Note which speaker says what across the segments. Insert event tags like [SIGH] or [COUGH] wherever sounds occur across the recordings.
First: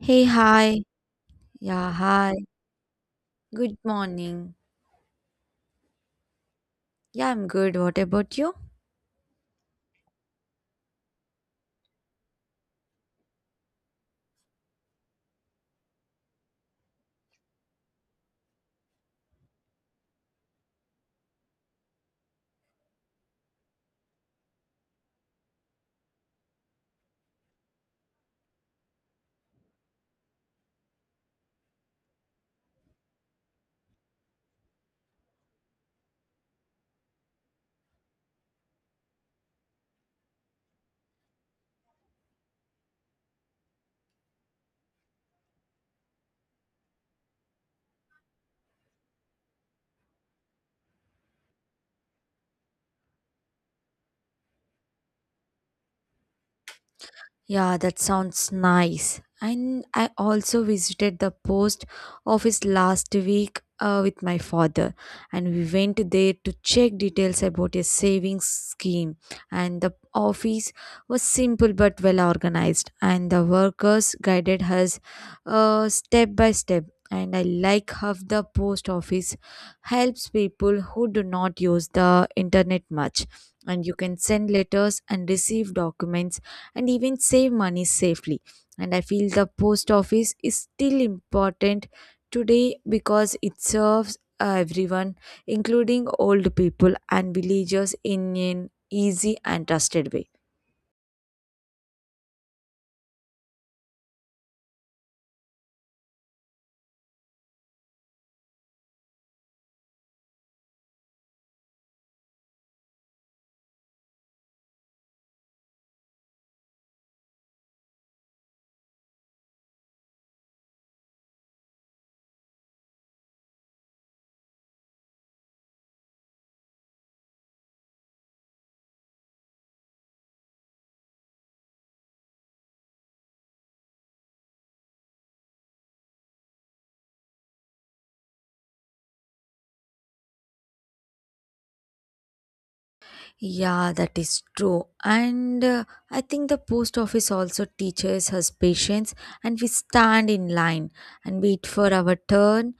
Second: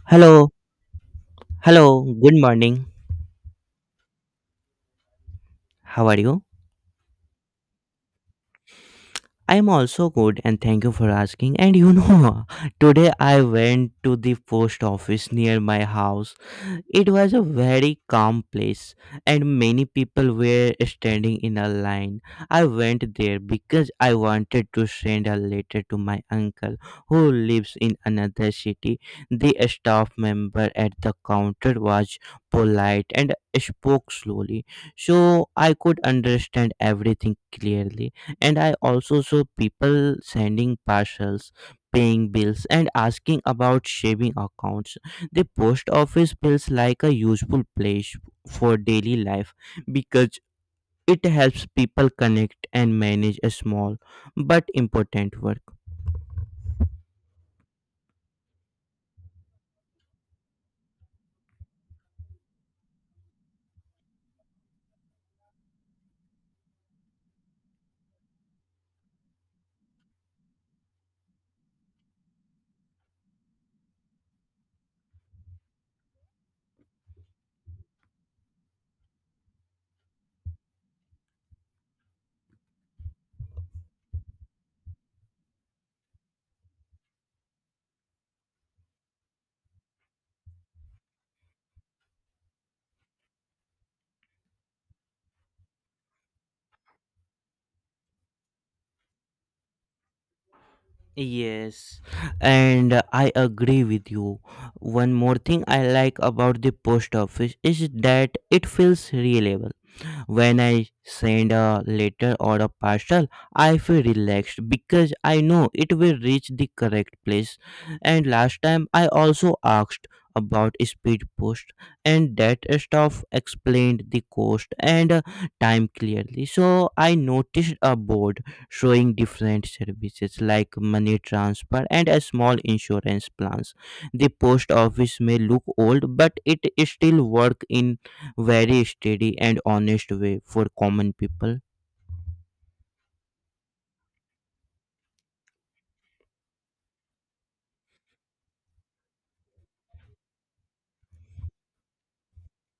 Speaker 1: Hey,
Speaker 2: Hello,
Speaker 1: hi. Yeah,
Speaker 2: hello,
Speaker 1: hi.
Speaker 2: good morning.
Speaker 1: Good morning.
Speaker 2: How are you?
Speaker 1: Yeah, I'm good. What about you?
Speaker 2: I am also good, and thank you for asking. And you know, [LAUGHS] today I went to the post office near my house. It was a very calm place, and many people were standing in a line. I went there because I wanted to send a letter to my uncle who lives in another city. The staff member at the counter was polite and spoke slowly, so I could understand everything clearly. And I also saw people sending parcels, paying bills, and asking about saving accounts. The post office feels like a useful place for daily life because it helps people connect and manage a small but important work.
Speaker 1: Yeah, that sounds nice. And I also visited the post office last week with my father, and we went there to check details about a savings scheme. And the office was simple but well organized, and the workers guided us step by step. And I like how the post office helps people who do not use the internet much. And you can send letters and receive documents and even save money safely. And I feel the post office is still important today because it serves everyone, including old people and villagers, in an easy and trusted way.
Speaker 2: Yes, and I agree with you. One more thing I like about the post office is that it feels reliable. When I send a letter or a parcel, I feel relaxed because I know it will reach the correct place. And last time I also asked about speed post, and that stuff explained the cost and time clearly. So I noticed a board showing different services like money transfer and a small insurance plans. The post office may look old, but it still work in very steady and honest way for common people.
Speaker 1: Yeah, that is true. And I think the post office also teaches us patience, and we stand in line and wait for our turn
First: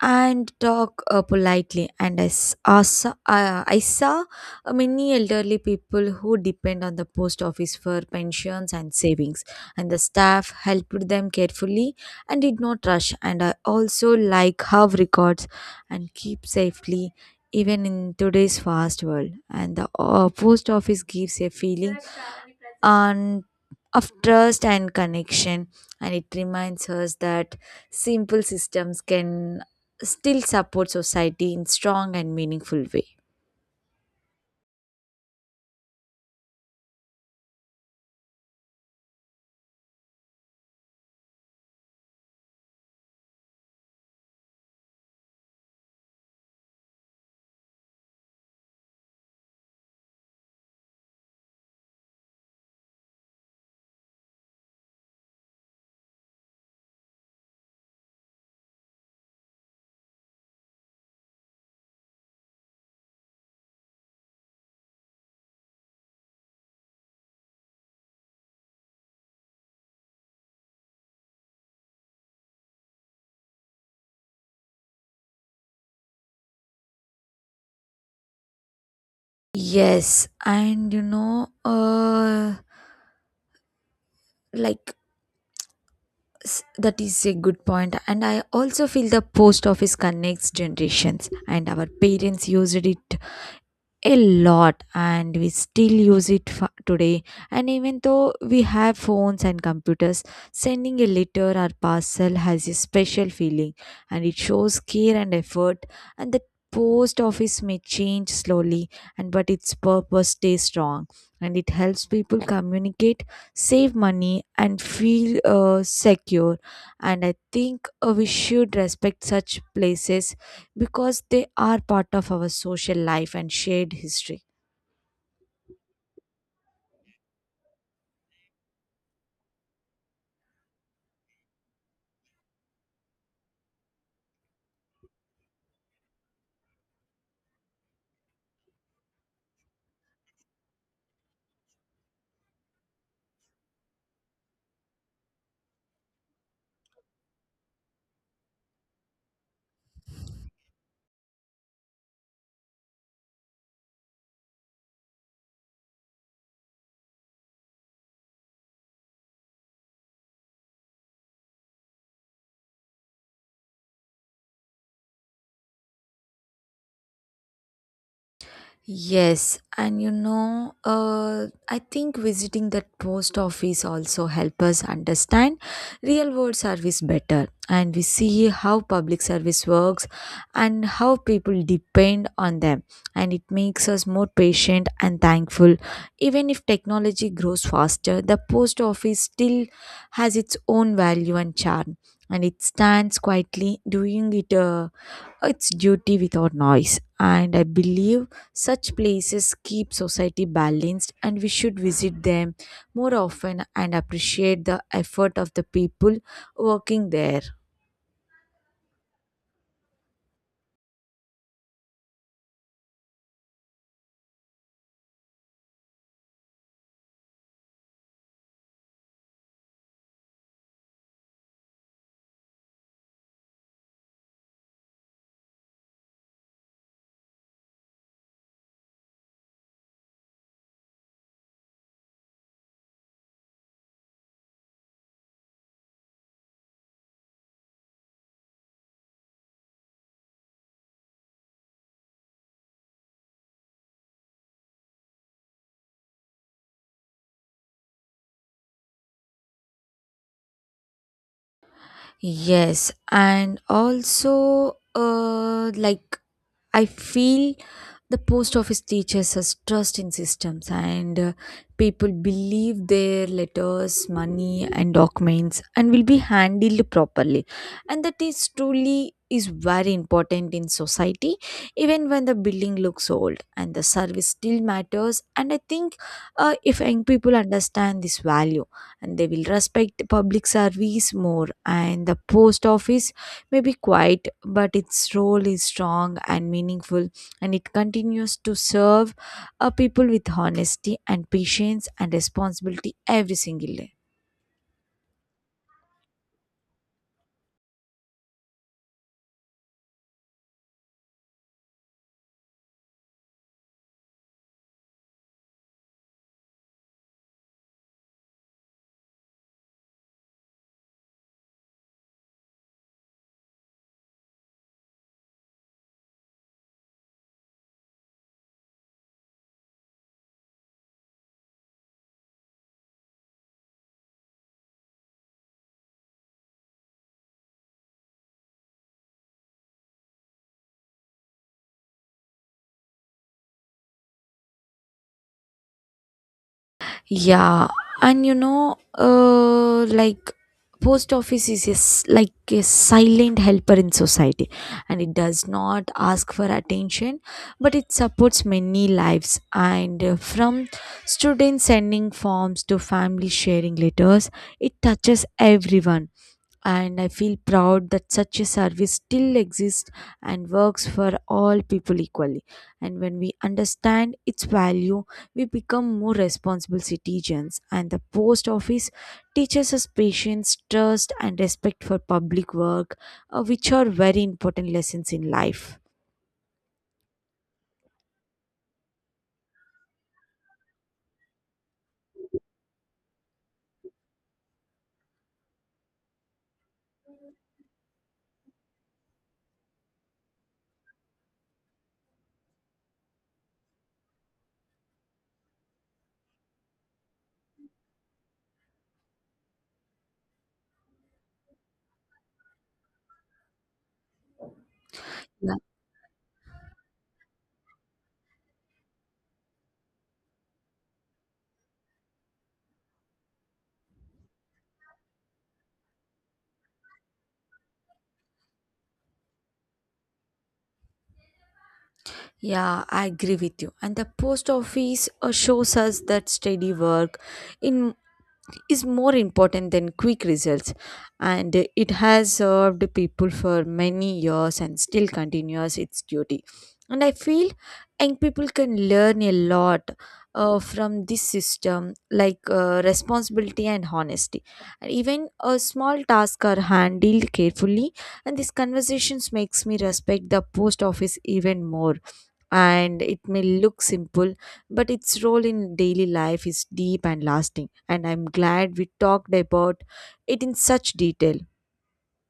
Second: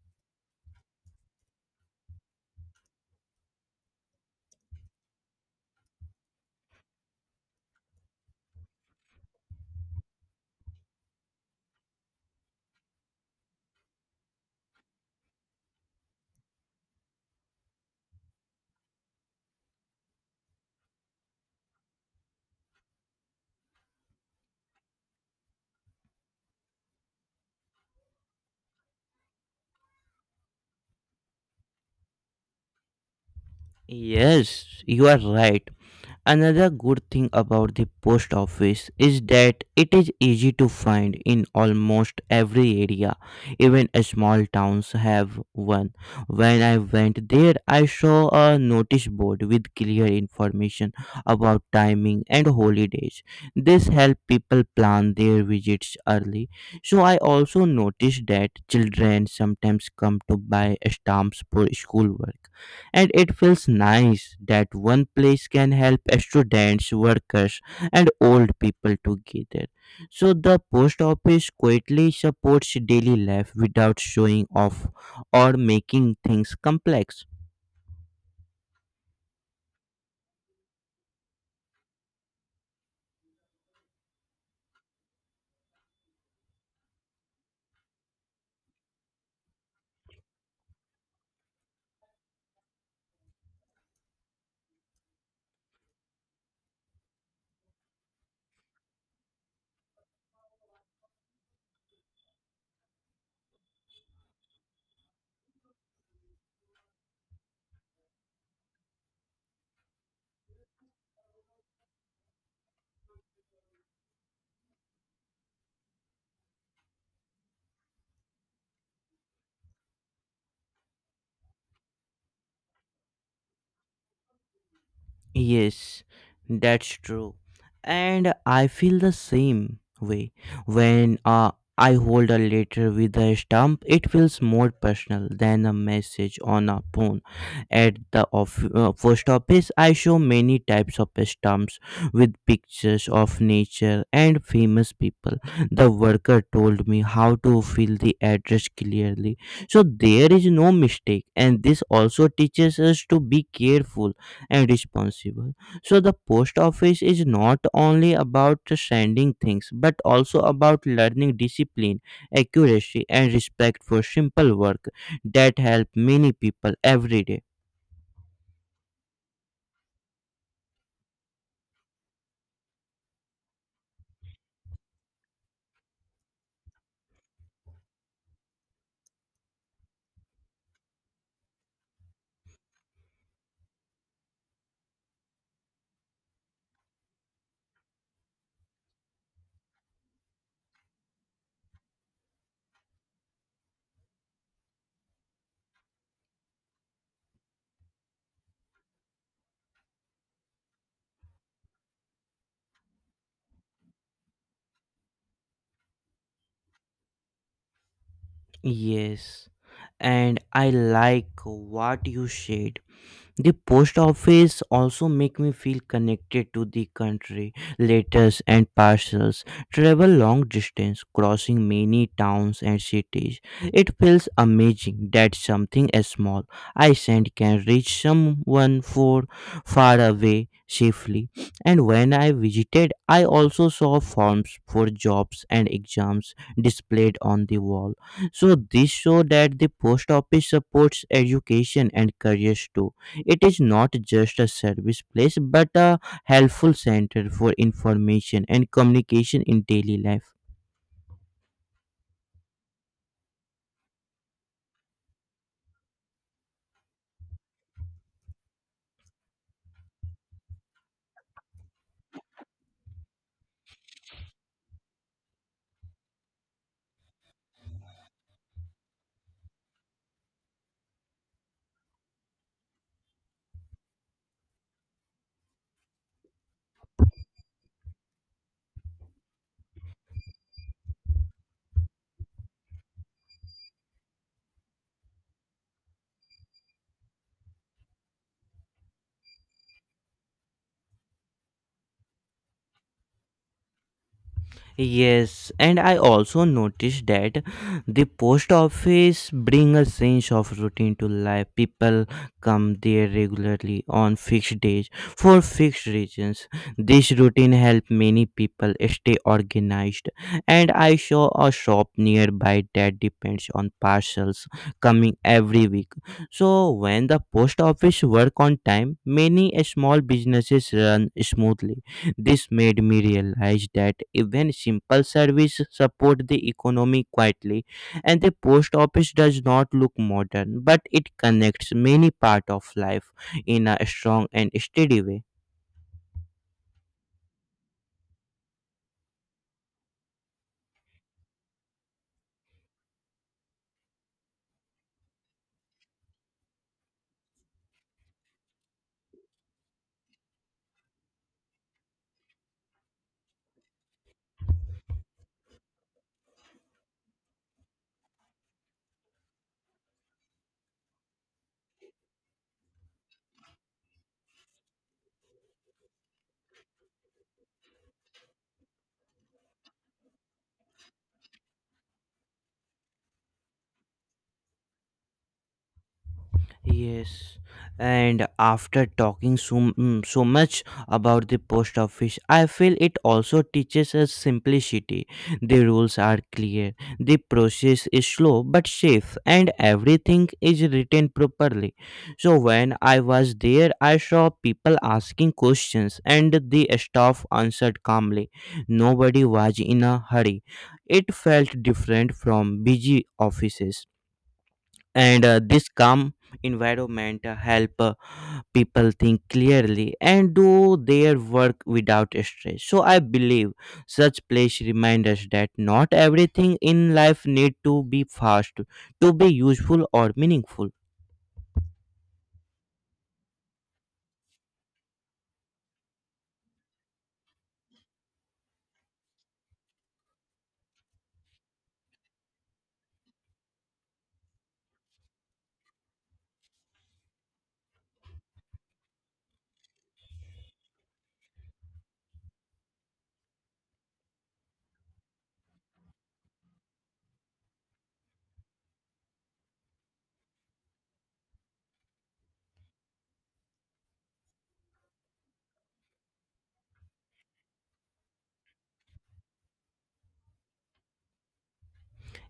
Speaker 1: and talk politely. And I, s- I saw many elderly people who depend on the post office for pensions and savings, and the staff helped them carefully and did not rush. And I also like how records and keep safely even in today's fast world, and the post office gives a feeling and of trust and connection, and it reminds us that simple systems can still support society in strong and meaningful way.
Speaker 2: Yes, you are right. Another good thing about the post office is that it is easy to find in almost every area. Even small towns have one. When I went there, I saw a notice board with clear information about timing and holidays. This helps people plan their visits early. So I also noticed that children sometimes come to buy stamps for schoolwork, and it feels nice that one place can help students, workers, and old people together. So the post office quietly supports daily life without showing off or making things complex.
Speaker 1: Yes and you know uh like s- that is a good point, and I also feel the post office connects generations, and our parents used it a lot, and we still use it today and even though we have phones and computers, sending a letter or parcel has a special feeling, and it shows care and effort. And the post office may change slowly and but its purpose stays strong, and it helps people communicate, save money, and feel secure. And I think we should respect such places because they are part of our social life and shared history.
Speaker 2: Yes, that's true. And I feel the same way. When I hold a letter with a stamp, it feels more personal than a message on a phone. At the post office, I show many types of stamps with pictures of nature and famous people. The worker told me how to fill the address clearly, so there is no mistake. And this also teaches us to be careful and responsible. So the post office is not only about sending things but also about learning discipline, accuracy and respect for simple work that help many people every day.
Speaker 1: Yes, I think visiting that post office also help us understand real world service better, and we see how public service works and how people depend on them, and it makes us more patient and thankful. Even if technology grows faster, the post office still has its own value and charm, and it stands quietly doing it. It's duty without noise, and I believe such places keep society balanced, and we should visit them more often and appreciate the effort of the people working there.
Speaker 2: Yes. And I like what you said. The post office also make me feel connected to the country. Letters and parcels travel long distance, crossing many towns and cities. It feels amazing that something as small I send can reach someone for far away safely. And when I visited, I also saw forms for jobs and exams displayed on the wall. So this show that the post office supports education and careers too. It is not just a service place but a helpful center for information and communication in daily life.
Speaker 1: Yes, and also like I feel the post office teaches us trust in systems, and people believe their letters, money, and documents, and will be handled properly. And that is truly is very important in society, even when the building looks old, and the service still matters. And I think if young people understand this value, and they will respect public service more, and the post office may be quiet, but its role is strong and meaningful, and it continues to serve a people with honesty and patience and responsibility every single day.
Speaker 2: Yes, and I also noticed that the post office bring a sense of routine to life. People come there regularly on fixed days for fixed reasons. This routine help many people stay organized. And I saw a shop nearby that depends on parcels coming every week. So when the post office work on time, many small businesses run smoothly. This made me realize that even simple service support the economy quietly, and the post office does not look modern, but it connects many part of life in a strong and steady way.
Speaker 1: Yeah, and you know, like post office is a s like a silent helper in society, and it does not ask for attention, but it supports many lives. And from students sending forms to family sharing letters, it touches everyone, and I feel proud that such a service still exists and works for all people equally. And when we understand its value, we become more responsible citizens. And the post office teaches us patience, trust, and respect for public work, which are very important lessons in life.
Speaker 2: Yes, and after talking so much about the post office, I feel it also teaches us simplicity. The rules are clear, the process is slow but safe, and everything is written properly. So, when I was there, I saw people asking questions, and the staff answered calmly. Nobody was in a hurry. It felt different from busy offices, and
Speaker 1: Yeah.
Speaker 2: this calm environment help people think clearly and do their work without stress. So I believe such place remind us that not everything in life need to be fast to be useful or meaningful.
Speaker 1: Yeah, I agree with you. And the post office shows us that steady work in is more important than quick results, and it has served people for many years and still continues its duty, and I feel young people can learn a lot from this system like responsibility and honesty, and even a small task are handled carefully, and these conversations makes me respect the post office even more, and it may look simple, but its role in daily life is deep and lasting. And I'm glad we talked about it in such detail.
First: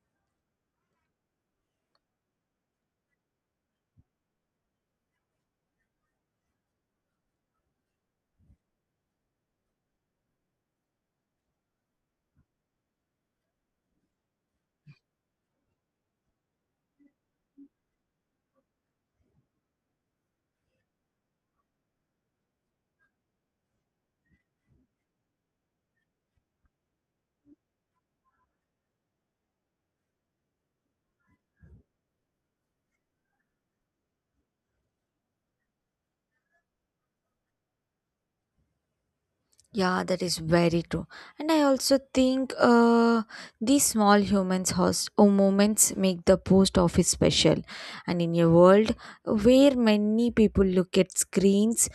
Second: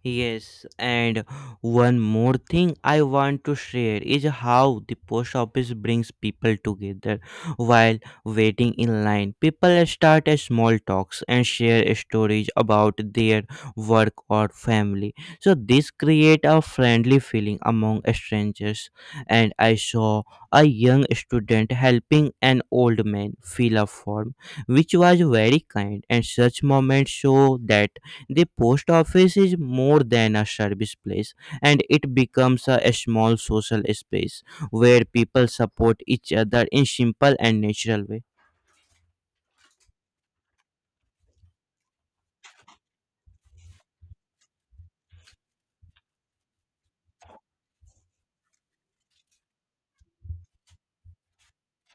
Speaker 2: Yes, and one more thing I want to share is how the post office brings people together while waiting in line. People start a small talks and share stories about their work or family. So this create a friendly feeling among strangers. And I saw a young student helping an old man fill a form, which was very kind. And such moments show that the post office is more than a service place, and it becomes a small social space where people support each other in simple and natural way.
Speaker 1: Yeah, that is very true. And I also think these small humans host or moments make the post office special. And in a world where many people look at screens,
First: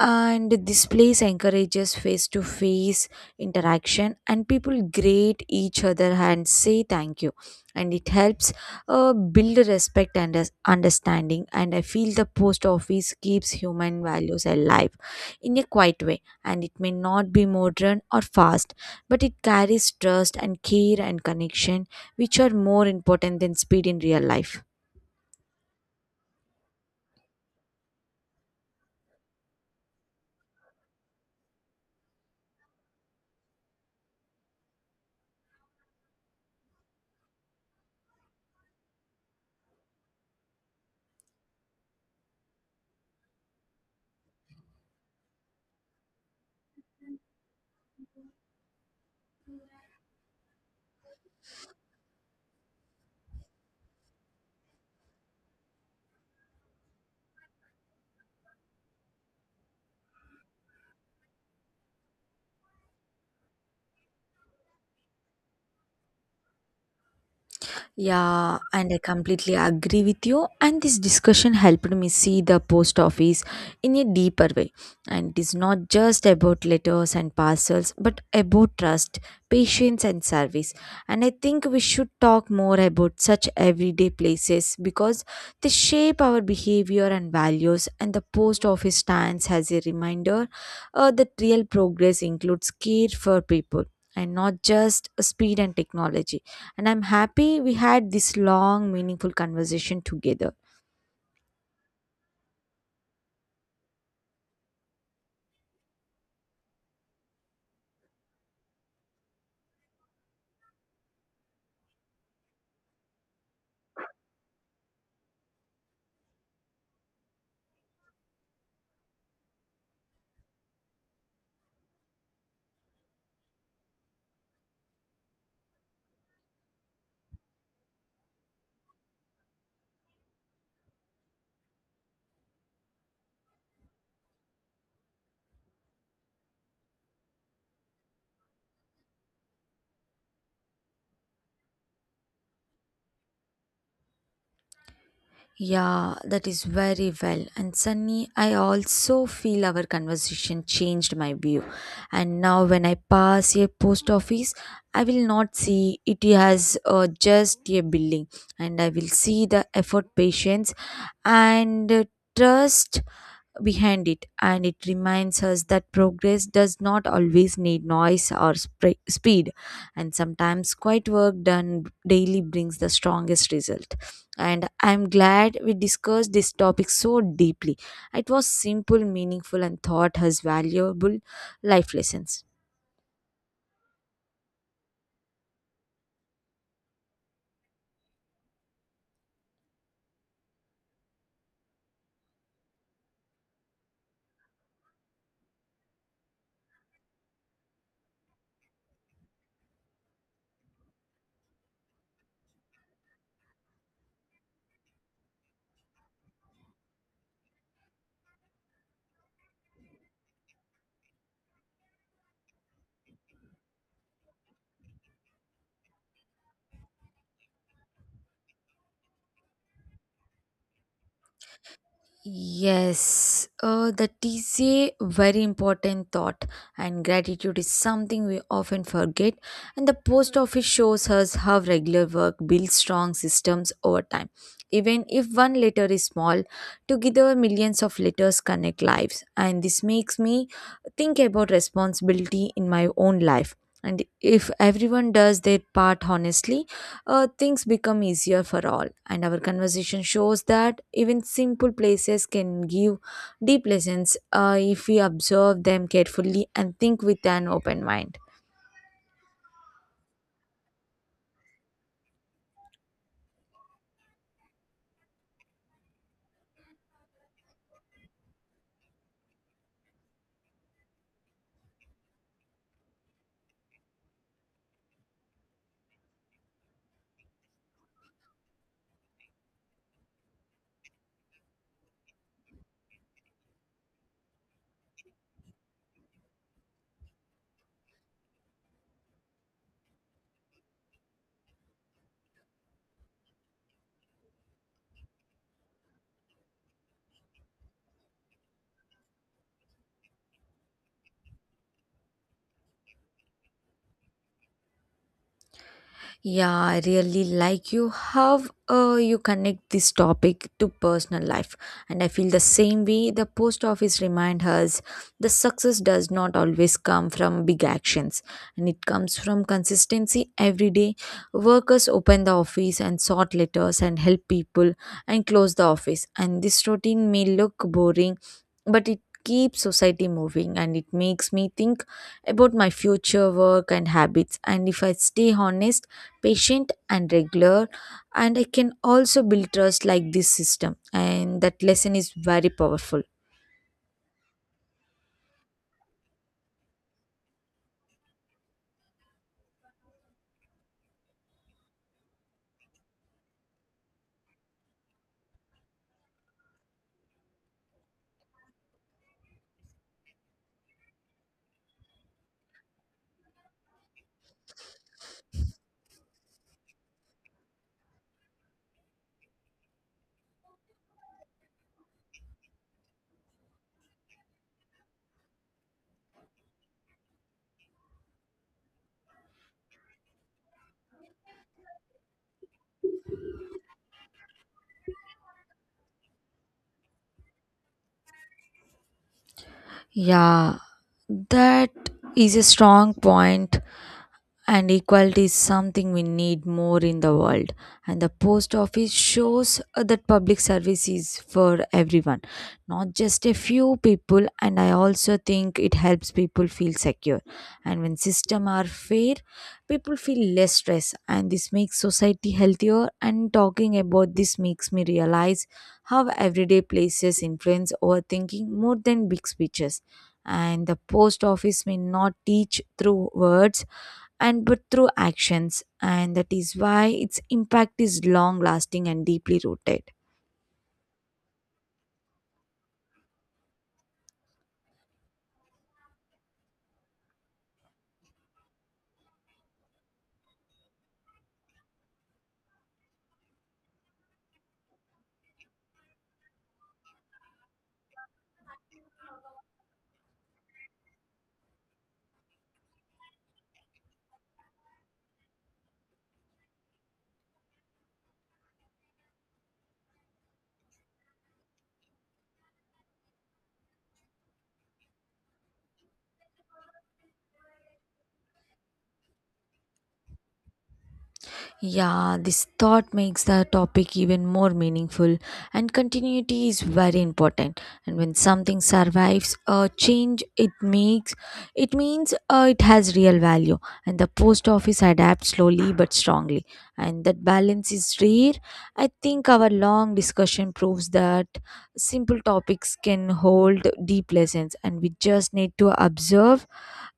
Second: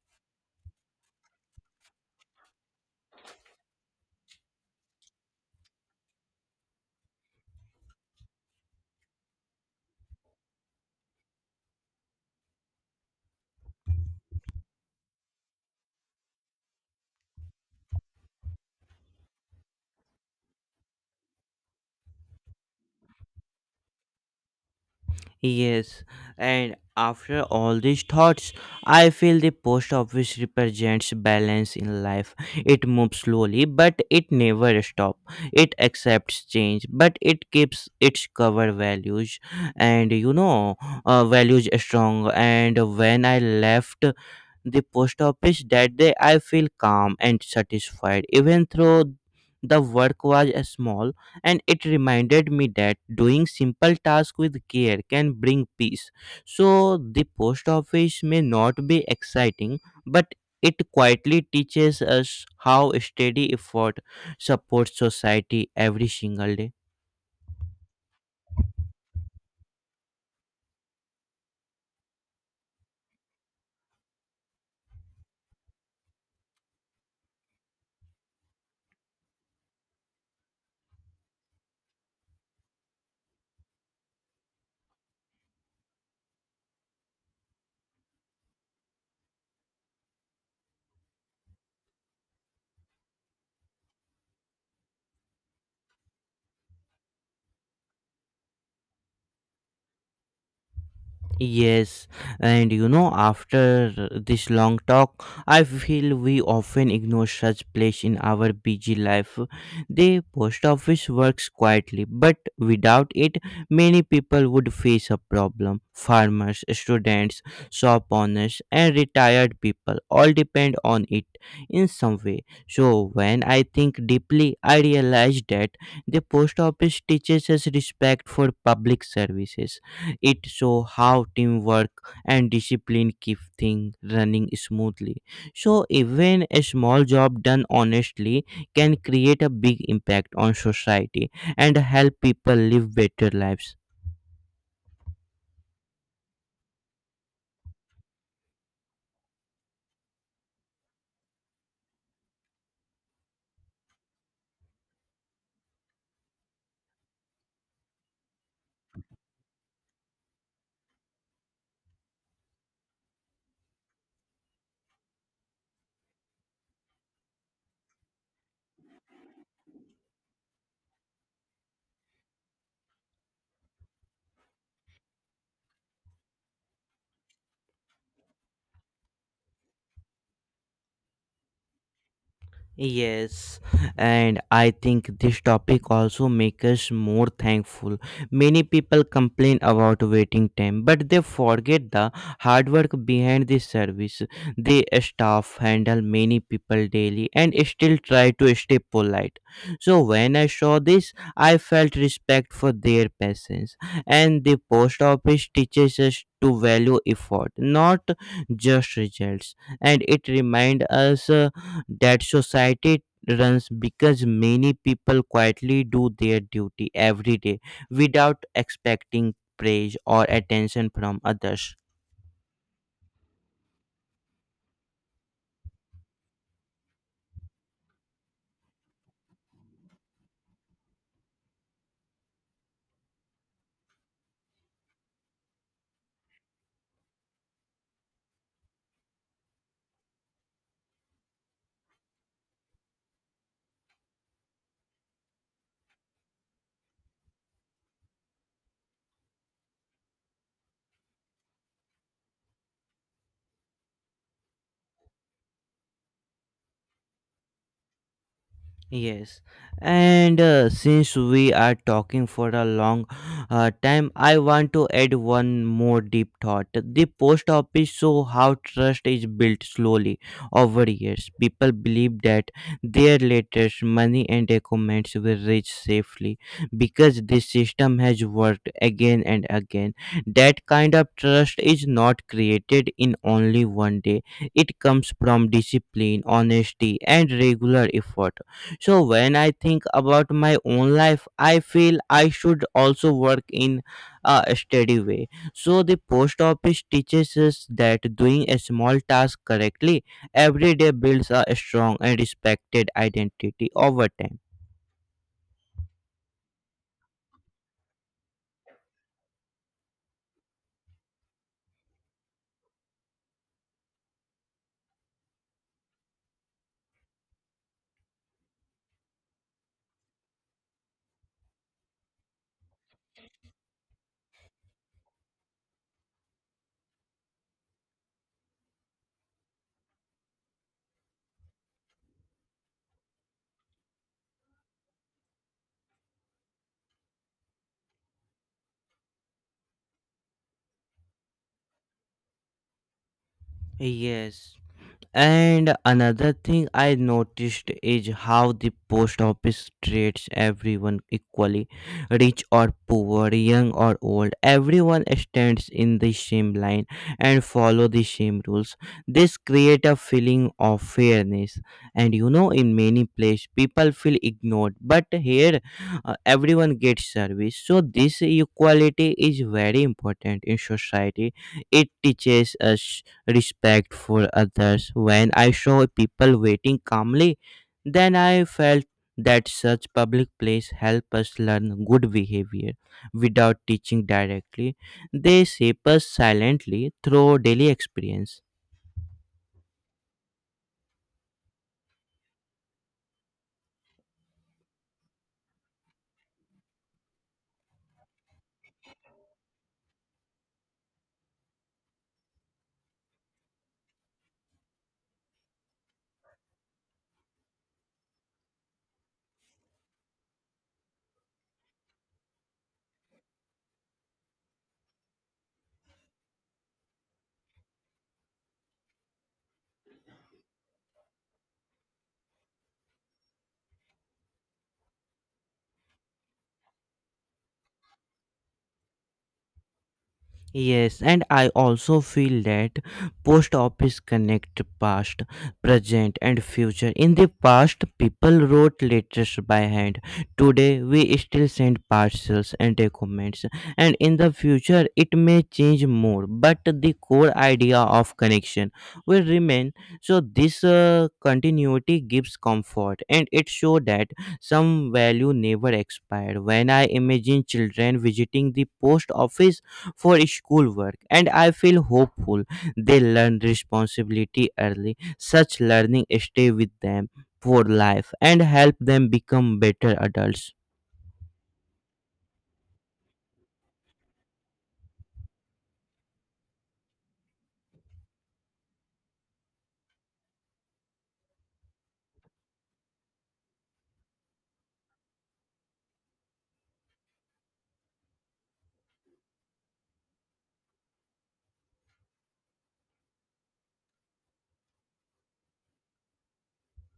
Speaker 1: and this place encourages face to face interaction, and people greet each other and say thank you, and it helps build respect and understanding, and I feel the post office keeps human values alive in a quiet way, and it may not be modern or fast, but it carries trust and care and connection, which are more important than speed in real life.
Speaker 2: Yes, and after all these thoughts, I feel the post office represents balance in life. It moves slowly, but it never stops. It accepts change, but it keeps its cover values, and you know, values strong. And when I left the post office that day, I feel calm and satisfied, even though the work was small. And it reminded me that doing simple tasks with care can bring peace. So the post office may not be exciting, but it quietly teaches us how steady effort supports society every single day.
Speaker 1: Yeah, and I completely agree with you. And this discussion helped me see the post office in a deeper way. And it is not just about letters and parcels, but about trust, patience, and service. And I think we should talk more about such everyday places because they shape our behavior and values. And the post office stands as a reminder that real progress includes care for people and not just speed and technology, and I'm happy we had this long, meaningful conversation together.
Speaker 2: Yes, and you know, after this long talk, I feel we often ignore such place in our busy life. The post office works quietly, but without it, many people would face a problem. Farmers, students, shop owners, and retired people all depend on it in some way. So, when I think deeply, I realize that the post office teaches us respect for public services. It shows how teamwork and discipline keep things running smoothly. So even a small job done honestly can create a big impact on society and help people live better lives.
Speaker 1: Yeah, that is very well. And Sunny, I also feel our conversation changed my view. And now, when I pass a post office, I will not see it as just a building, and I will see the effort, patience, and trust behind it, and it reminds us that progress does not always need noise or speed, and sometimes quiet work done daily brings the strongest result. And I'm glad we discussed this topic so deeply. It was simple, meaningful, and taught us valuable life lessons.
Speaker 2: Yes, and I think this topic also makes us more thankful. Many people complain about waiting time, but they forget the hard work behind the service. The staff handle many people daily and still try to stay polite. So when I saw this, I felt respect for their patience. And the post office teaches us to value effort, not just results, and it reminds us that society runs because many people quietly do their duty every day without expecting praise or attention from others.
Speaker 1: Yes, that is a very important thought, and gratitude is something we often forget. And the post office shows us how regular work builds strong systems over time. Even if one letter is small, together millions of letters connect lives, and this makes me think about responsibility in my own life. And if everyone does their part honestly, things become easier for all. And our conversation shows that even simple places can give deep lessons if we observe them carefully and think with an open mind.
Speaker 2: Yes, and since we are talking for a long time, I want to add one more deep thought. The post office show how trust is built slowly over years. People believe that their letters, money, and documents will reach safely because this system has worked again and again. That kind of trust is not created in only one day. It comes from discipline, honesty, and regular effort. So when I think about my own life, I feel I should also work in a steady way. So the post office teaches us that doing a small task correctly every day builds a strong and respected identity over time.
Speaker 1: Yeah, I really like you how you connect this topic to personal life. And I feel the same way the post office remind us the success does not always come from big actions, and it comes from consistency every day. Workers open the office and sort letters and help people and close the office. And this routine may look boring, but it keeps society moving, and it makes me think about my future work and habits. And if I stay honest, patient and regular, and I can also build trust like this system, and that lesson is very powerful.
Speaker 2: Yes. And another thing I noticed is how the post office treats everyone equally, rich or poor, young or old. Everyone stands in the same line and follow the same rules. This create a feeling of fairness. And you know, in many places, people feel ignored, but here everyone gets service. So this equality is very important in society. It teaches us respect for others. When I saw people waiting calmly, then I felt that such public place help us learn good behavior without teaching directly. They shape us silently through daily experience.
Speaker 1: Yeah, that is a strong point, and equality is something we need more in the world, and the post office shows that public service is for everyone, not just a few people, and I also think it helps people feel secure, and when systems are fair, people feel less stress, and this makes society healthier, and talking about this makes me realize how everyday places influence our thinking more than big speeches. And the post office may not teach through words, and but through actions, and that is why its impact is long lasting and deeply rooted.
Speaker 2: Yes, and I also feel that post office connect past, present, and future. In the past, people wrote letters by hand. Today, we still send parcels and documents. And in the future, it may change more, but the core idea of connection will remain. So, this continuity gives comfort, and it shows that some value never expired. When I imagine children visiting the post office for schoolwork, and I feel hopeful they learn responsibility early. Such learning stay with them for life and help them become better adults.
Speaker 1: Yeah, this thought makes the topic even more meaningful, and continuity is very important. And when something survives a change, it means it has real value. And the post office adapts slowly but strongly, and that balance is rare. I think our long discussion proves that simple topics can hold deep lessons, and we just need to observe,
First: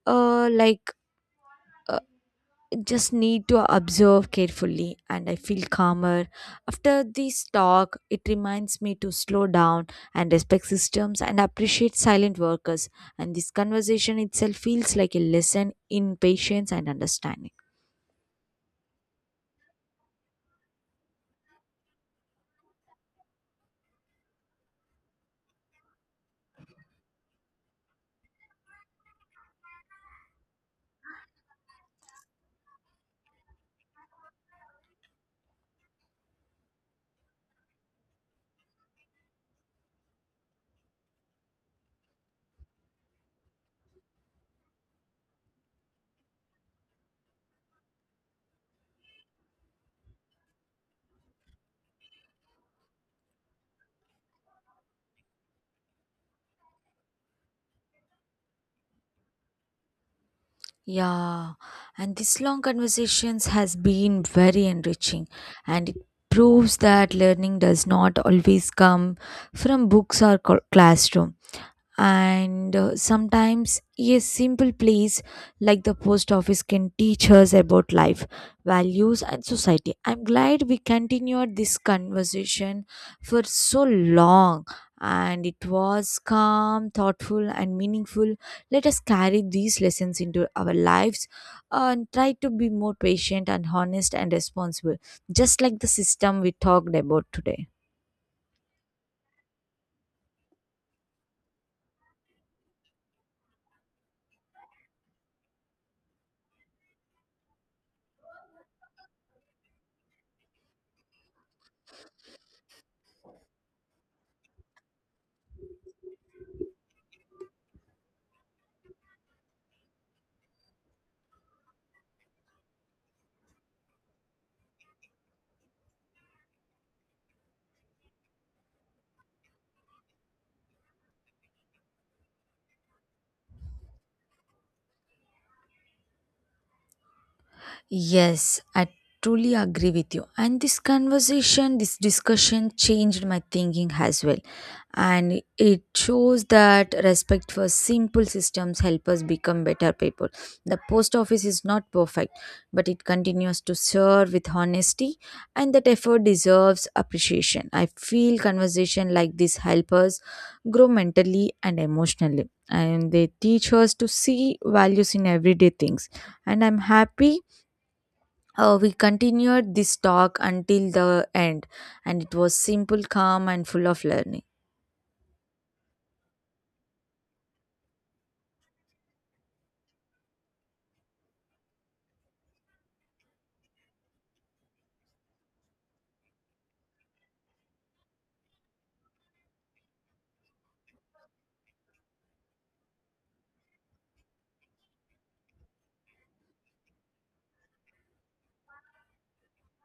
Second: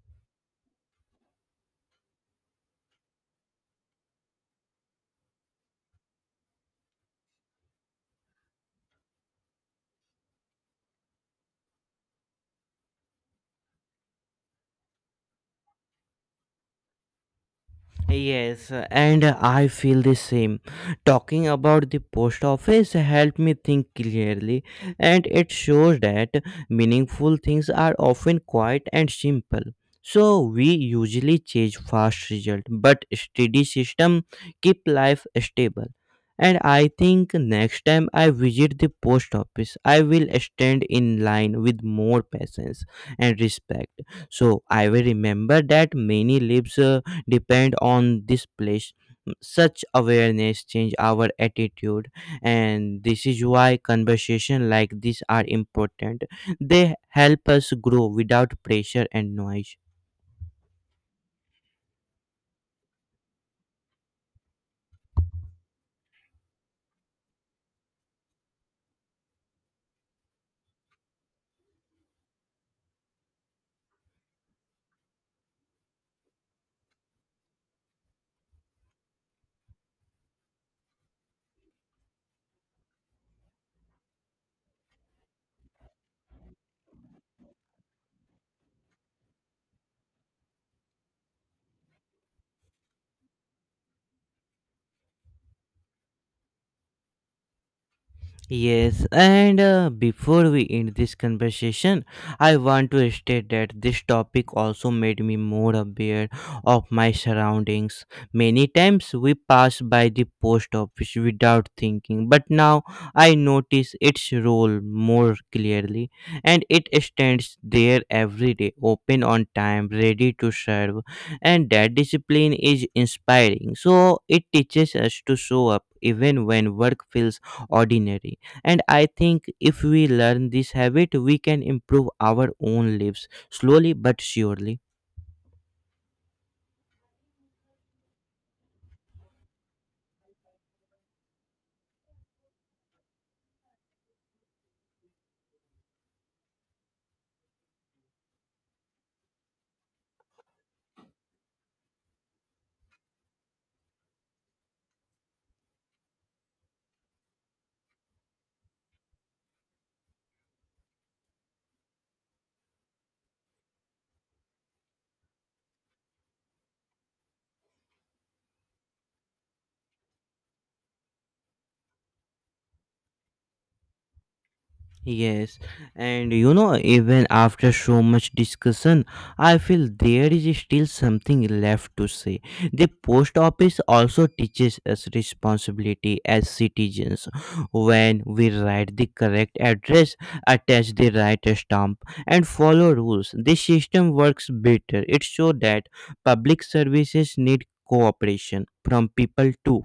Speaker 1: uh, like just need to observe carefully, and I feel calmer after this talk. It reminds me to slow down and respect systems and appreciate silent workers, and this conversation itself feels like a lesson in patience and understanding.
Speaker 2: Yes, and I feel the same. Talking about the post office helped me think clearly, and it shows that meaningful things are often quiet and simple. So we usually chase fast result, but steady system keep life stable. And I think next time I visit the post office, I will stand in line with more patience and respect. So I will remember that many lives depend on this place. Such awareness change our attitude, and this is why conversation like this are important. They help us grow without pressure and noise.
Speaker 1: Yeah, and this long conversations has been very enriching, and it proves that learning does not always come from books or classroom, and sometimes a simple place like the post office can teach us about life values and society. I'm glad we continued this conversation for so long, and it was calm, thoughtful, and meaningful. Let us carry these lessons into our lives, and try to be more patient and honest and responsible, just like the system we talked about today.
Speaker 2: Yes, and before we end this conversation, I want to state that this topic also made me more aware of my surroundings. Many times we pass by the post office without thinking, but now I notice its role more clearly, and it stands there every day, open on time, ready to serve, and that discipline is inspiring. So it teaches us to show up even when work feels ordinary, and I think if we learn this habit we can improve our own lives slowly but surely.
Speaker 1: Yes, I truly agree with you. And this conversation, this discussion changed my thinking as well. And it shows that respect for simple systems help us become better people. The post office is not perfect, but it continues to serve with honesty, and that effort deserves appreciation. I feel conversation like this help us grow mentally and emotionally. And they teach us to see values in everyday things. And I'm happy, we continued this talk until the end, and it was simple, calm, and full of learning.
Speaker 2: Yes, and you know, even after so much discussion, I feel there is still something left to say. The post office also teaches us responsibility as citizens. When we write the correct address, attach the right stamp, and follow rules, the system works better. It shows that public services need cooperation from people too.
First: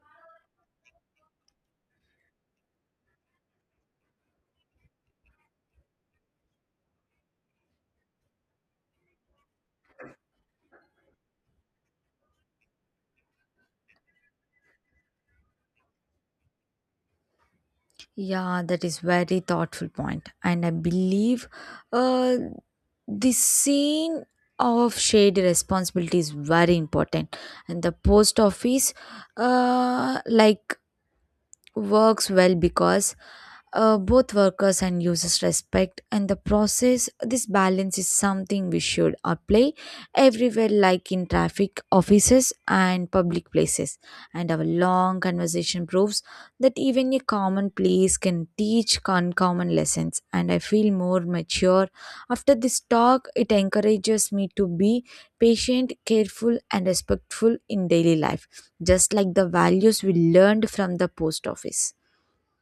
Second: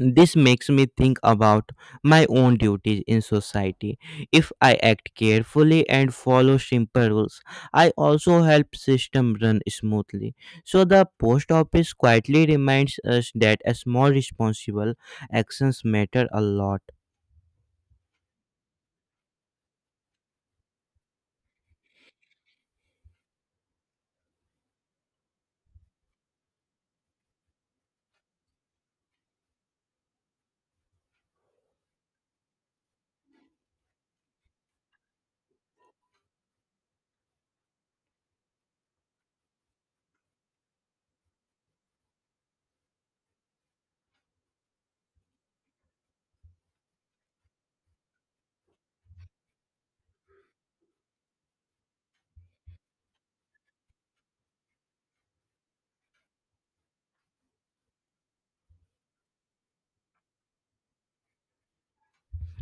Speaker 2: This makes me think about my own duties in society. If I act carefully and follow simple rules, I also help system run smoothly. So the post office quietly reminds us that a small responsible actions matter a lot.
Speaker 1: Yeah, that is very thoughtful point, and I believe, uh, this scene of shared responsibility is very important. And the post office, like works well because both workers and users respect and the process this balance is something we should apply everywhere like in traffic offices and public places, and our long conversation proves that even a common place can teach uncommon lessons, and I feel more mature after this talk. It encourages me to be patient, careful, and respectful in daily life, just like the values we learned from the post office.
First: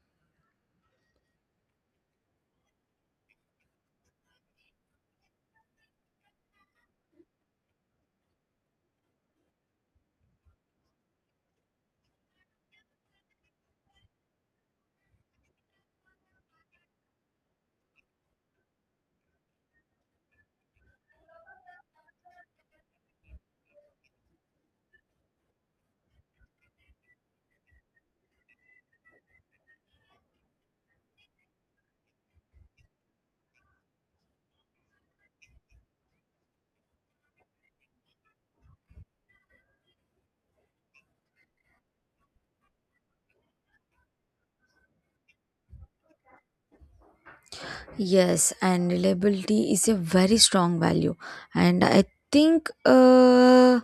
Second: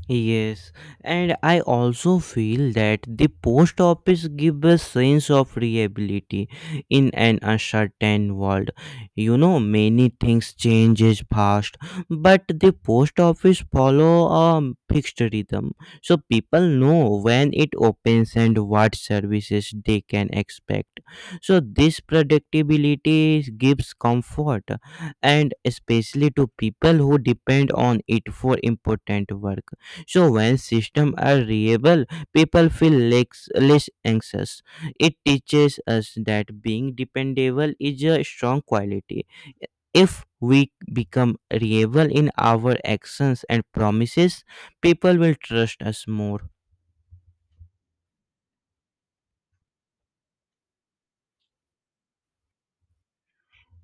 Speaker 2: Yes, and I also feel that the post office give a sense of reliability in an uncertain world. You know, many things changes fast, but the post office follow a fixed rhythm, so people know when it opens and what services they can expect. So this predictability gives comfort, and especially to people who depend on it for important work. So when systems are reliable, people feel less anxious. It teaches us that being dependable is a strong quality. If we become reliable in our actions and promises, people will trust us more.
Speaker 1: Yes, and reliability is a very strong value. And I think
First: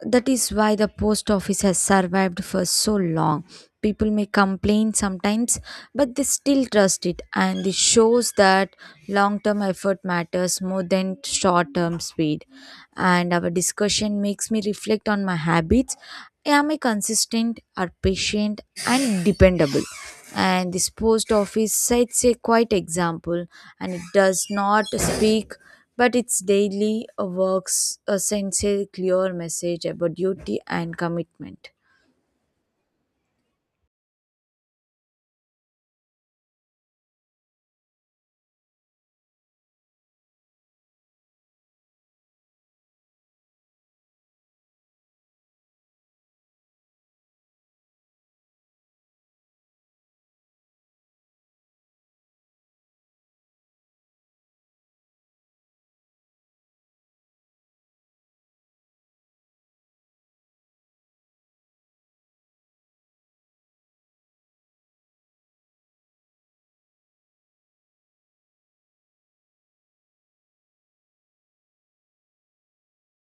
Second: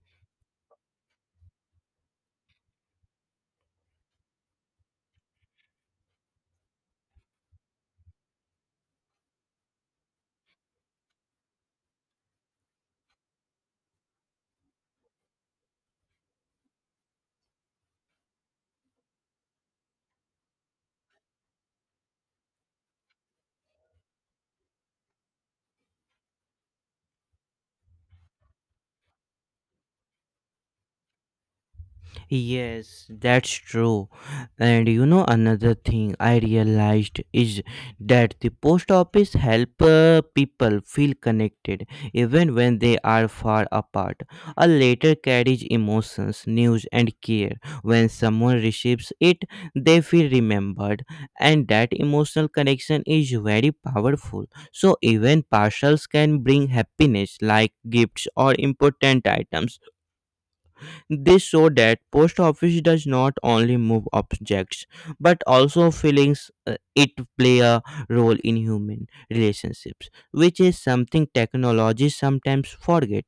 Speaker 1: that is why the post office has survived for so long. People may complain sometimes, but they still trust it. And this shows that long term effort matters more than short term speed. And our discussion makes me reflect on my habits. Am I consistent or patient and dependable? And this post office sets a quite example, and it does not speak, but its daily works sends a clear message about duty and commitment.
Speaker 2: Yes, that's true. And you know another thing I realized is that the post office help people feel connected even when they are far apart. A letter carries emotions, news and care. When someone receives it, they feel remembered, and that emotional connection is very powerful. So even parcels can bring happiness like gifts or important items. This showed that post office does not only move objects but also feelings. It play a role in human relationships, which is something technology sometimes forget.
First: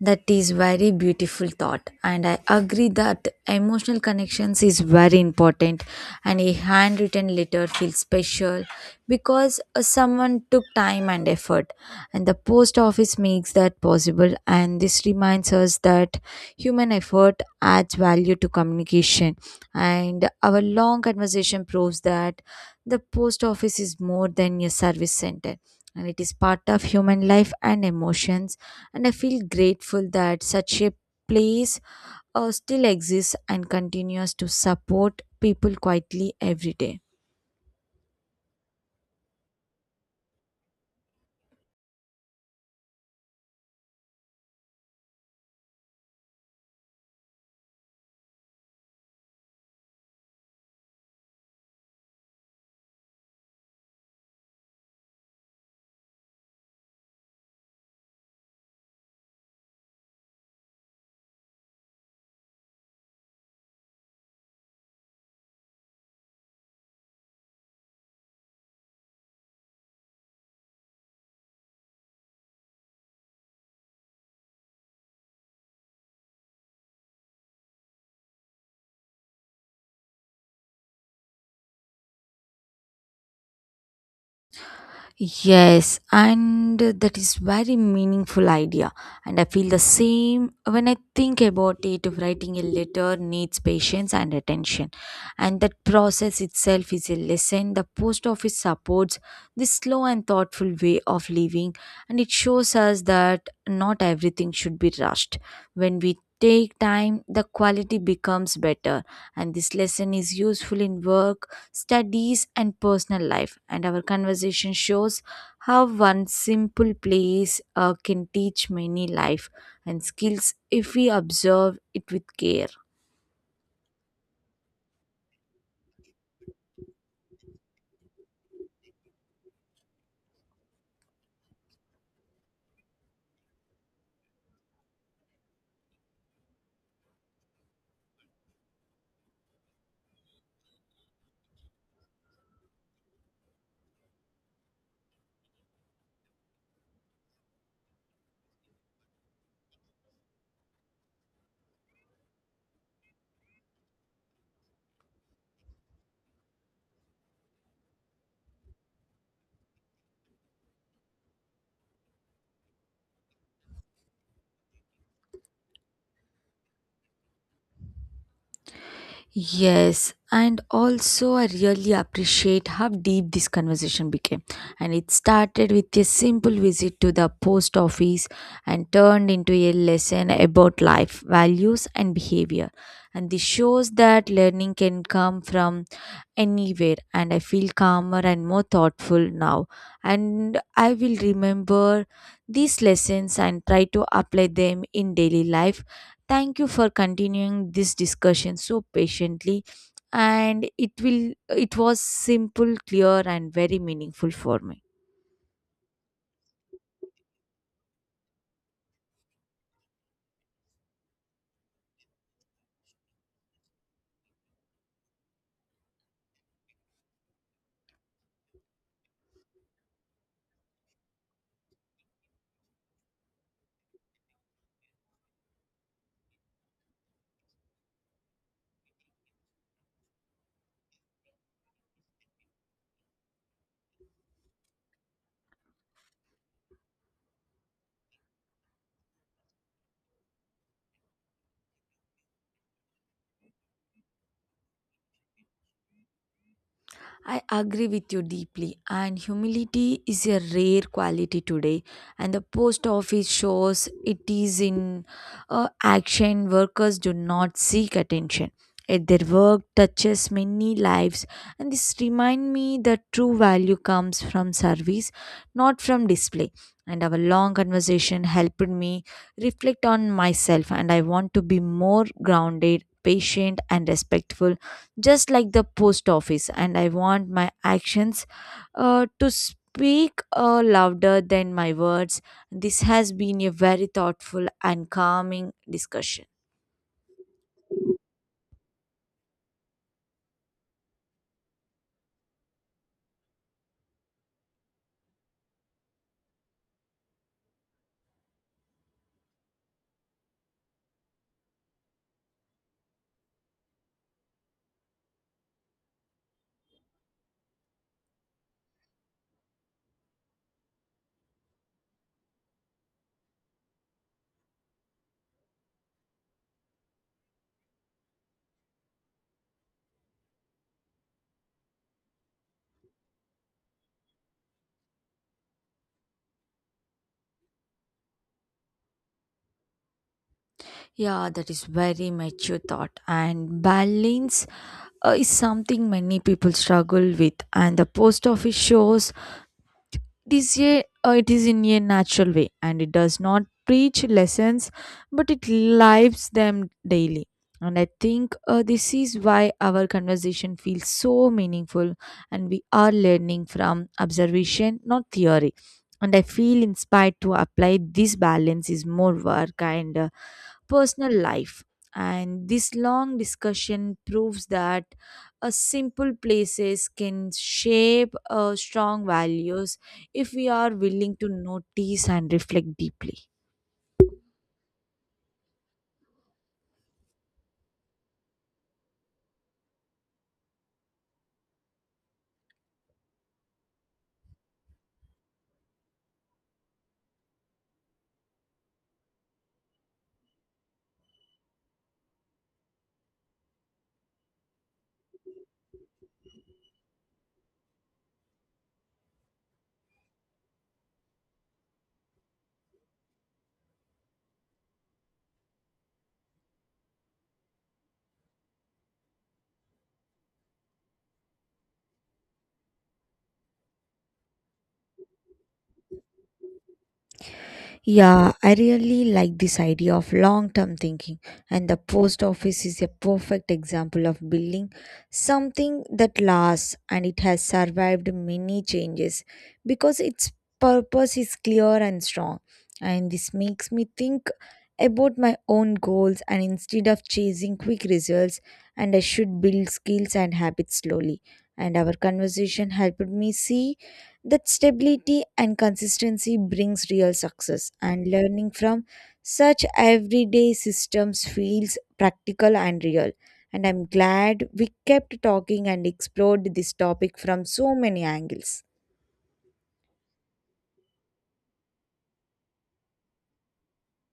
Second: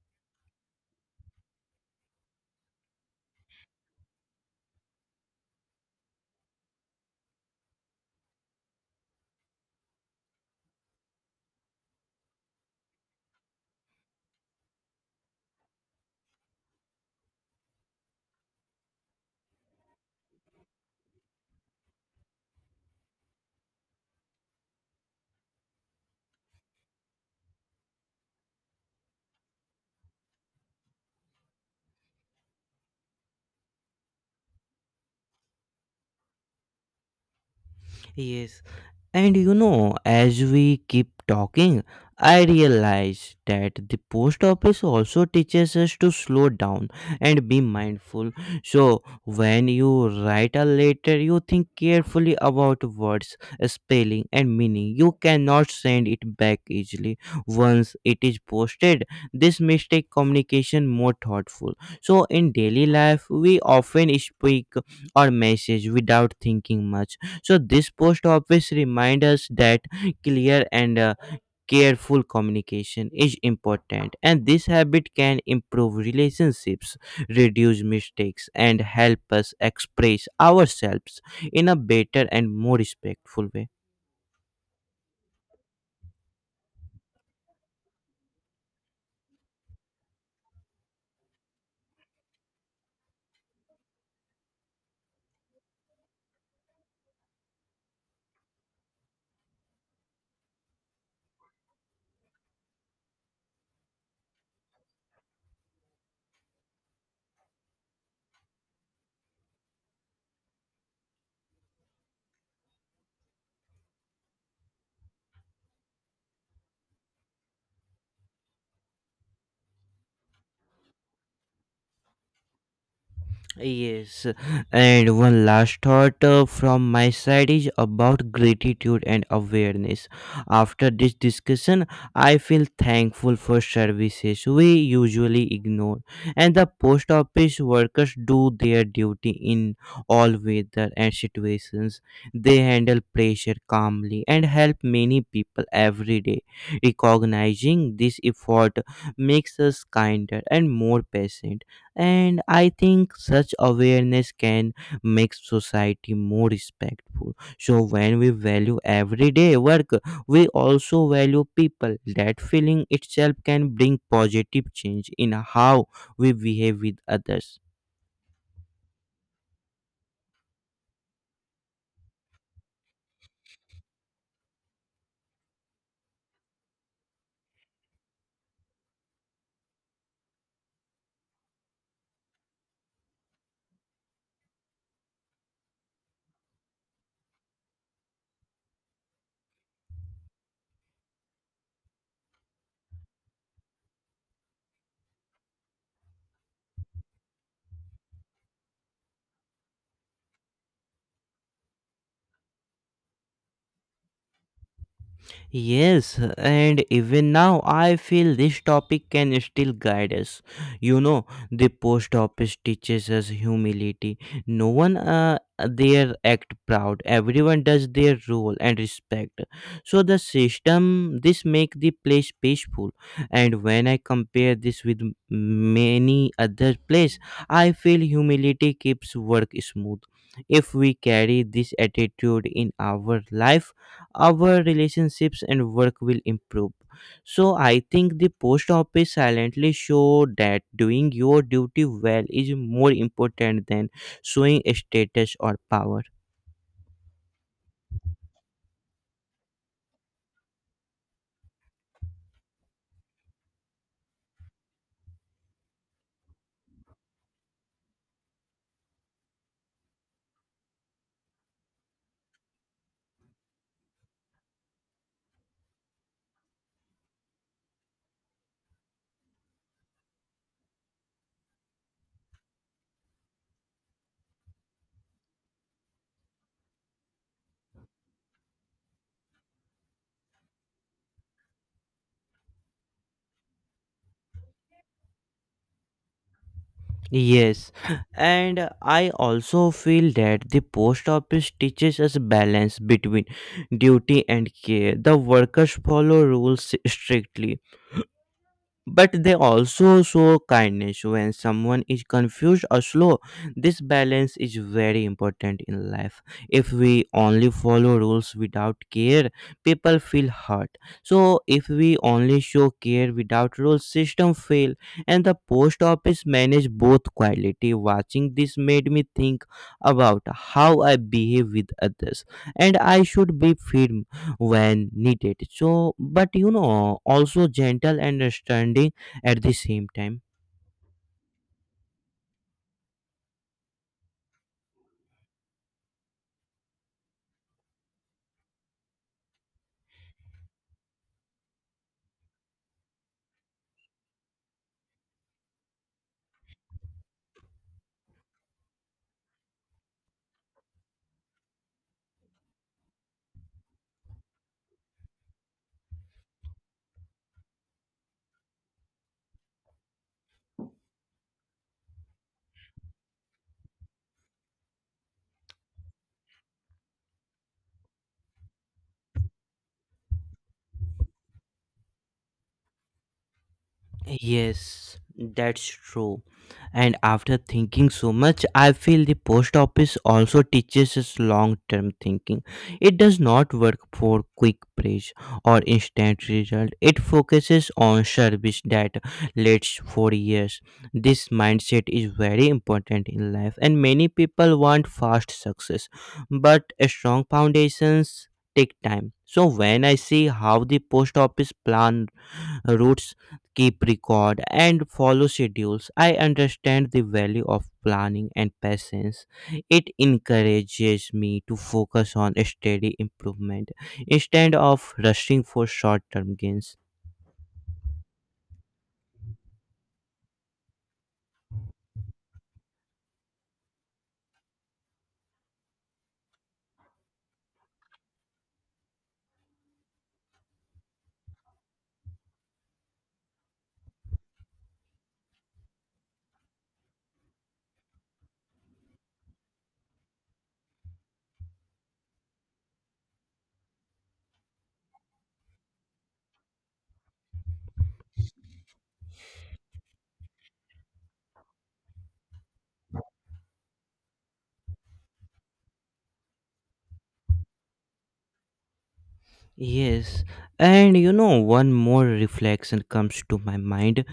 Speaker 1: That is very beautiful thought, and I agree that emotional connections is very important, and a handwritten letter feels special because someone took time and effort, and the post office makes that possible. And this reminds us that human effort adds value to communication, and our long conversation proves that the post office is more than a service center, and it is part of human life and emotions. And I feel grateful that such a place still exists and continues to support people quietly every day.
Speaker 2: Yes. And you know, as we keep talking, I realize that the post office also teaches us to slow down and be mindful. So, when you write a letter, you think carefully about words, spelling, and meaning. You cannot send it back easily once it is posted. This mistake communication more thoughtful. So, in daily life, we often speak or message without thinking much. So this post office reminds us that clear and careful communication is important, and this habit can improve relationships, reduce mistakes, and help us express ourselves in a better and more respectful way.
Speaker 1: Yes, and that is very meaningful idea. And I feel the same when I think about it. Writing a letter needs patience and attention, and that process itself is a lesson. The post office supports this slow and thoughtful way of living, and it shows us that not everything should be rushed. When we take time, the quality becomes better, and this lesson is useful in work studies, and personal life. And our conversation shows how one simple place can teach many life and skills if we observe it with care.
Speaker 2: Yes, and one last thought from my side is about gratitude and awareness. After this discussion, I feel thankful for services we usually ignore, and the post office workers do their duty in all weather and situations. They handle pressure calmly and help many people every day. Recognizing this effort makes us kinder and more patient, and I think such awareness can make society more respectful. So when we value everyday work, we also value people. That feeling itself can bring positive change in how we behave with others.
Speaker 1: Yes, and also I really appreciate how deep this conversation became. And it started with a simple visit to the post office and turned into a lesson about life, values, and behavior. And this shows that learning can come from anywhere, and I feel calmer and more thoughtful now. And I will remember these lessons and try to apply them in daily life. Thank you for continuing this discussion so patiently, and it was simple, clear, and very meaningful for me.
Speaker 2: Yes, and even now I feel this topic can still guide us. You know, the post office teaches us humility. No one there act proud. Everyone does their role and respect. So the system this make the place peaceful. And when I compare this with many other place, I feel humility keeps work smooth. If we carry this attitude in our life, our relationships and work will improve. So I think the post office silently show that doing your duty well is more important than showing status or power.
Speaker 1: I agree with you deeply, and humility is a rare quality today. And the post office shows it is in action. Workers do not seek attention. Yet their work touches many lives, and this remind me that true value comes from service, not from display. And our long conversation helped me reflect on myself, and I want to be more grounded, patient, and respectful, just like the post office. And I want my actions to speak louder than my words. This has been a very thoughtful and calming discussion.
Speaker 2: Yes, and I also feel that the post office teaches us balance between duty and care. The workers follow rules strictly but they also show kindness when someone is confused or slow. This balance is very important in life. If we only follow rules without care, people feel hurt. So if we only show care without rules, system fail. And the post office manage both quality. Watching this made me think about how I behave with others, and I should be firm when needed, so but you know also gentle and understanding at the same time.
Speaker 1: Yeah, that is very mature thought, and balance is something many people struggle with. And the post office shows this year, it is in a natural way, and it does not preach lessons, but it lives them daily. And I think this is why our conversation feels so meaningful, and we are learning from observation not theory. And I feel inspired to apply this balance is more work and personal life. And this long discussion proves that a simple places can shape strong values if we are willing to notice and reflect deeply.
Speaker 2: Yes, that's true. And after thinking so much, I feel the post office also teaches us long term thinking. It does not work for quick praise or instant result, it focuses on service that lasts for years. This mindset is very important in life, and many people want fast success, but a strong foundations take time. So when I see how the post office plan routes, keep record, and follow schedules. I understand the value of planning and patience. It encourages me to focus on steady improvement instead of rushing for short term gains.
Speaker 1: Yeah, I really like this idea of long term thinking, and the post office is a perfect example of building something that lasts, and it has survived many changes because its purpose is clear and strong. And this makes me think about my own goals, and instead of chasing quick results, and I should build skills and habits slowly. And our conversation helped me see that stability and consistency brings real success, and learning from such everyday systems feels practical and real. And I'm glad we kept talking and explored this topic from so many angles.
Speaker 2: Yes, and you know, one more reflection comes to my mind.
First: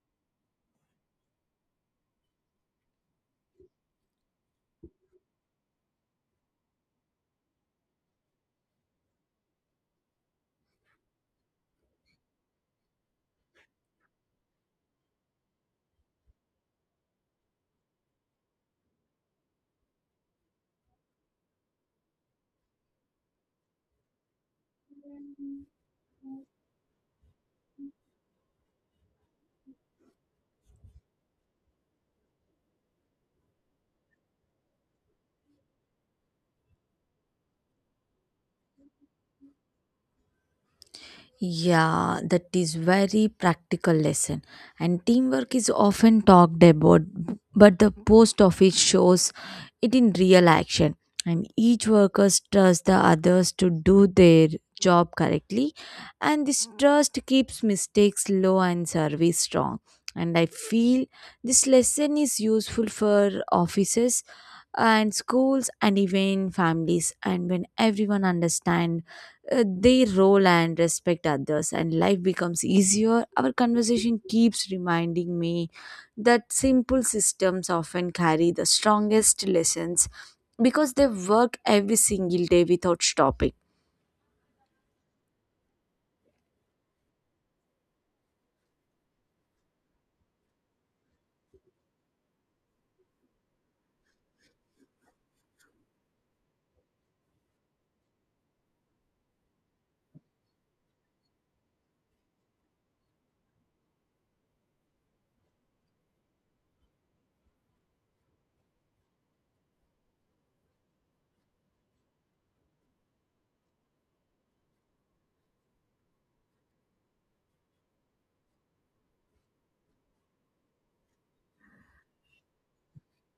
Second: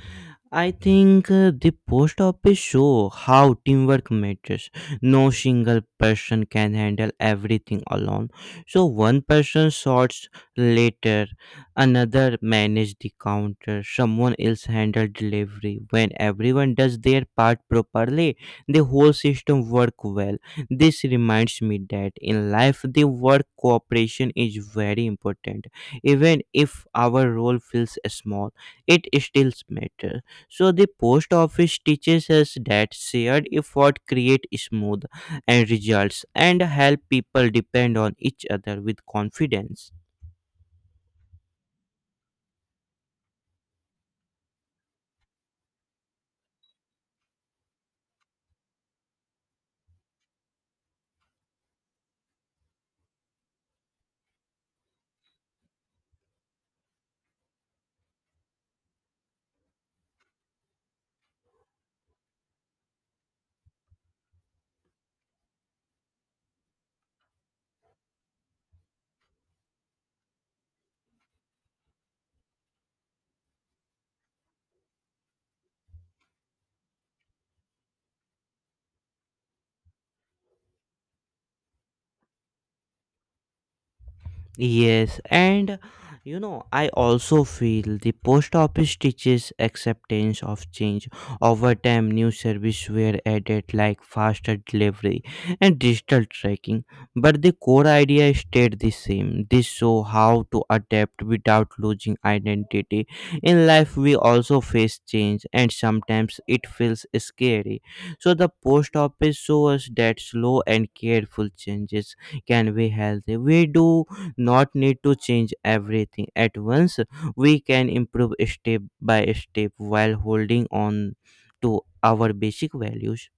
Speaker 2: I think the post office show how teamwork matters. No single person can handle everything alone. So one person sorts later, another manages the counter, someone else handle delivery. When everyone does their part properly, the whole system work well. This reminds me that in life the work cooperation is very important. Even if our role feels small, it still matters. So the post office teaches us that shared effort create smooth and results and help people depend on each other with confidence.
Speaker 1: Yeah, that is very practical lesson. And teamwork is often talked about, but the post office shows it in real action. And each worker trusts the others to do their job correctly, and this trust keeps mistakes low and service strong. And I feel this lesson is useful for offices and schools and even families. And when everyone understand their role and respect others, and life becomes easier. Our conversation keeps reminding me that simple systems often carry the strongest lessons because they work every single day without stopping.
Speaker 2: Yes, and you know, I also feel the post office teaches acceptance of change. Over time, new services were added like faster delivery and digital tracking, but the core idea stayed the same. This show how to adapt without losing identity. In life, we also face change, and sometimes it feels scary. So the post office shows us that slow and careful changes can be healthy. We do not need to change everything at once. We can improve step by step while holding on to our basic values.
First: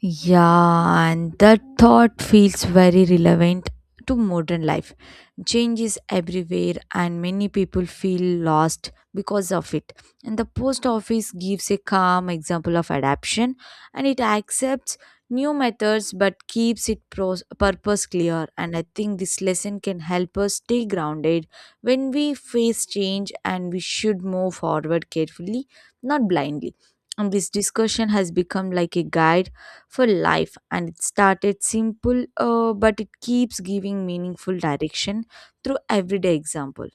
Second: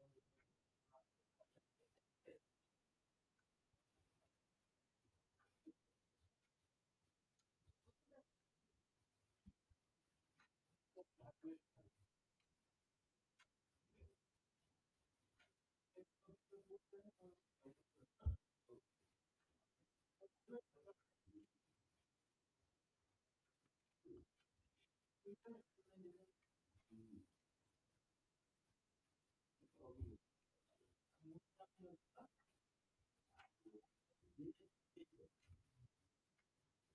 Speaker 1: Yeah, and that thought feels very relevant to modern life. Change is everywhere, and many people feel lost because of it. And the post office gives a calm example of adaptation, and it accepts new methods but keeps its purpose clear. And I think this lesson can help us stay grounded when we face change, and we should move forward carefully, not blindly. And this discussion has become like a guide for life, and it started simple, but it keeps giving meaningful direction through everyday example.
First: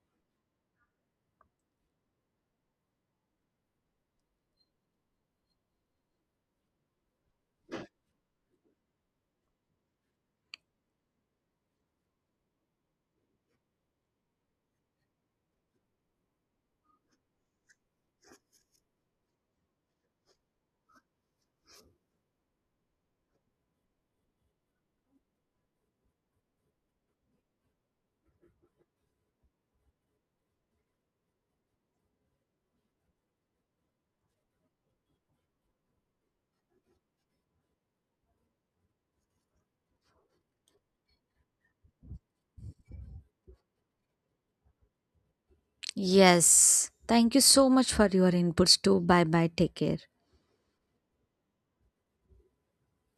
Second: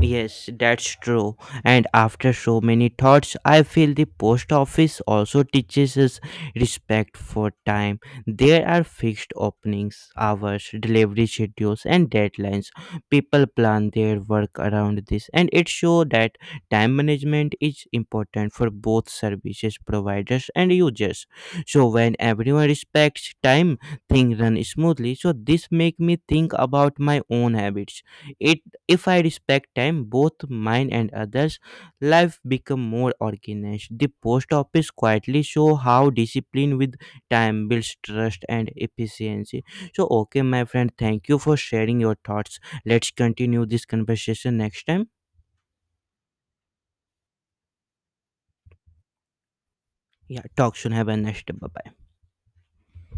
Speaker 2: Yes, that's true. And after so many thoughts, I feel the post office also teaches us respect for time. There are fixed openings, hours, delivery schedules, and deadlines. People plan their work around this, and it shows that time management is important for both services providers and users. So when everyone respects time, things run smoothly. So this make me think about my own habits. It if I respect time, both mine and others, life become more organized. The post office quietly show how discipline with time builds trust and efficiency. So, okay, my friend, thank you for sharing your thoughts. Let's continue this conversation next time.
Speaker 1: Yes, thank you so much for your inputs too. Bye bye, take care.
Speaker 2: Yeah, talk soon. Have a nice day. Bye bye.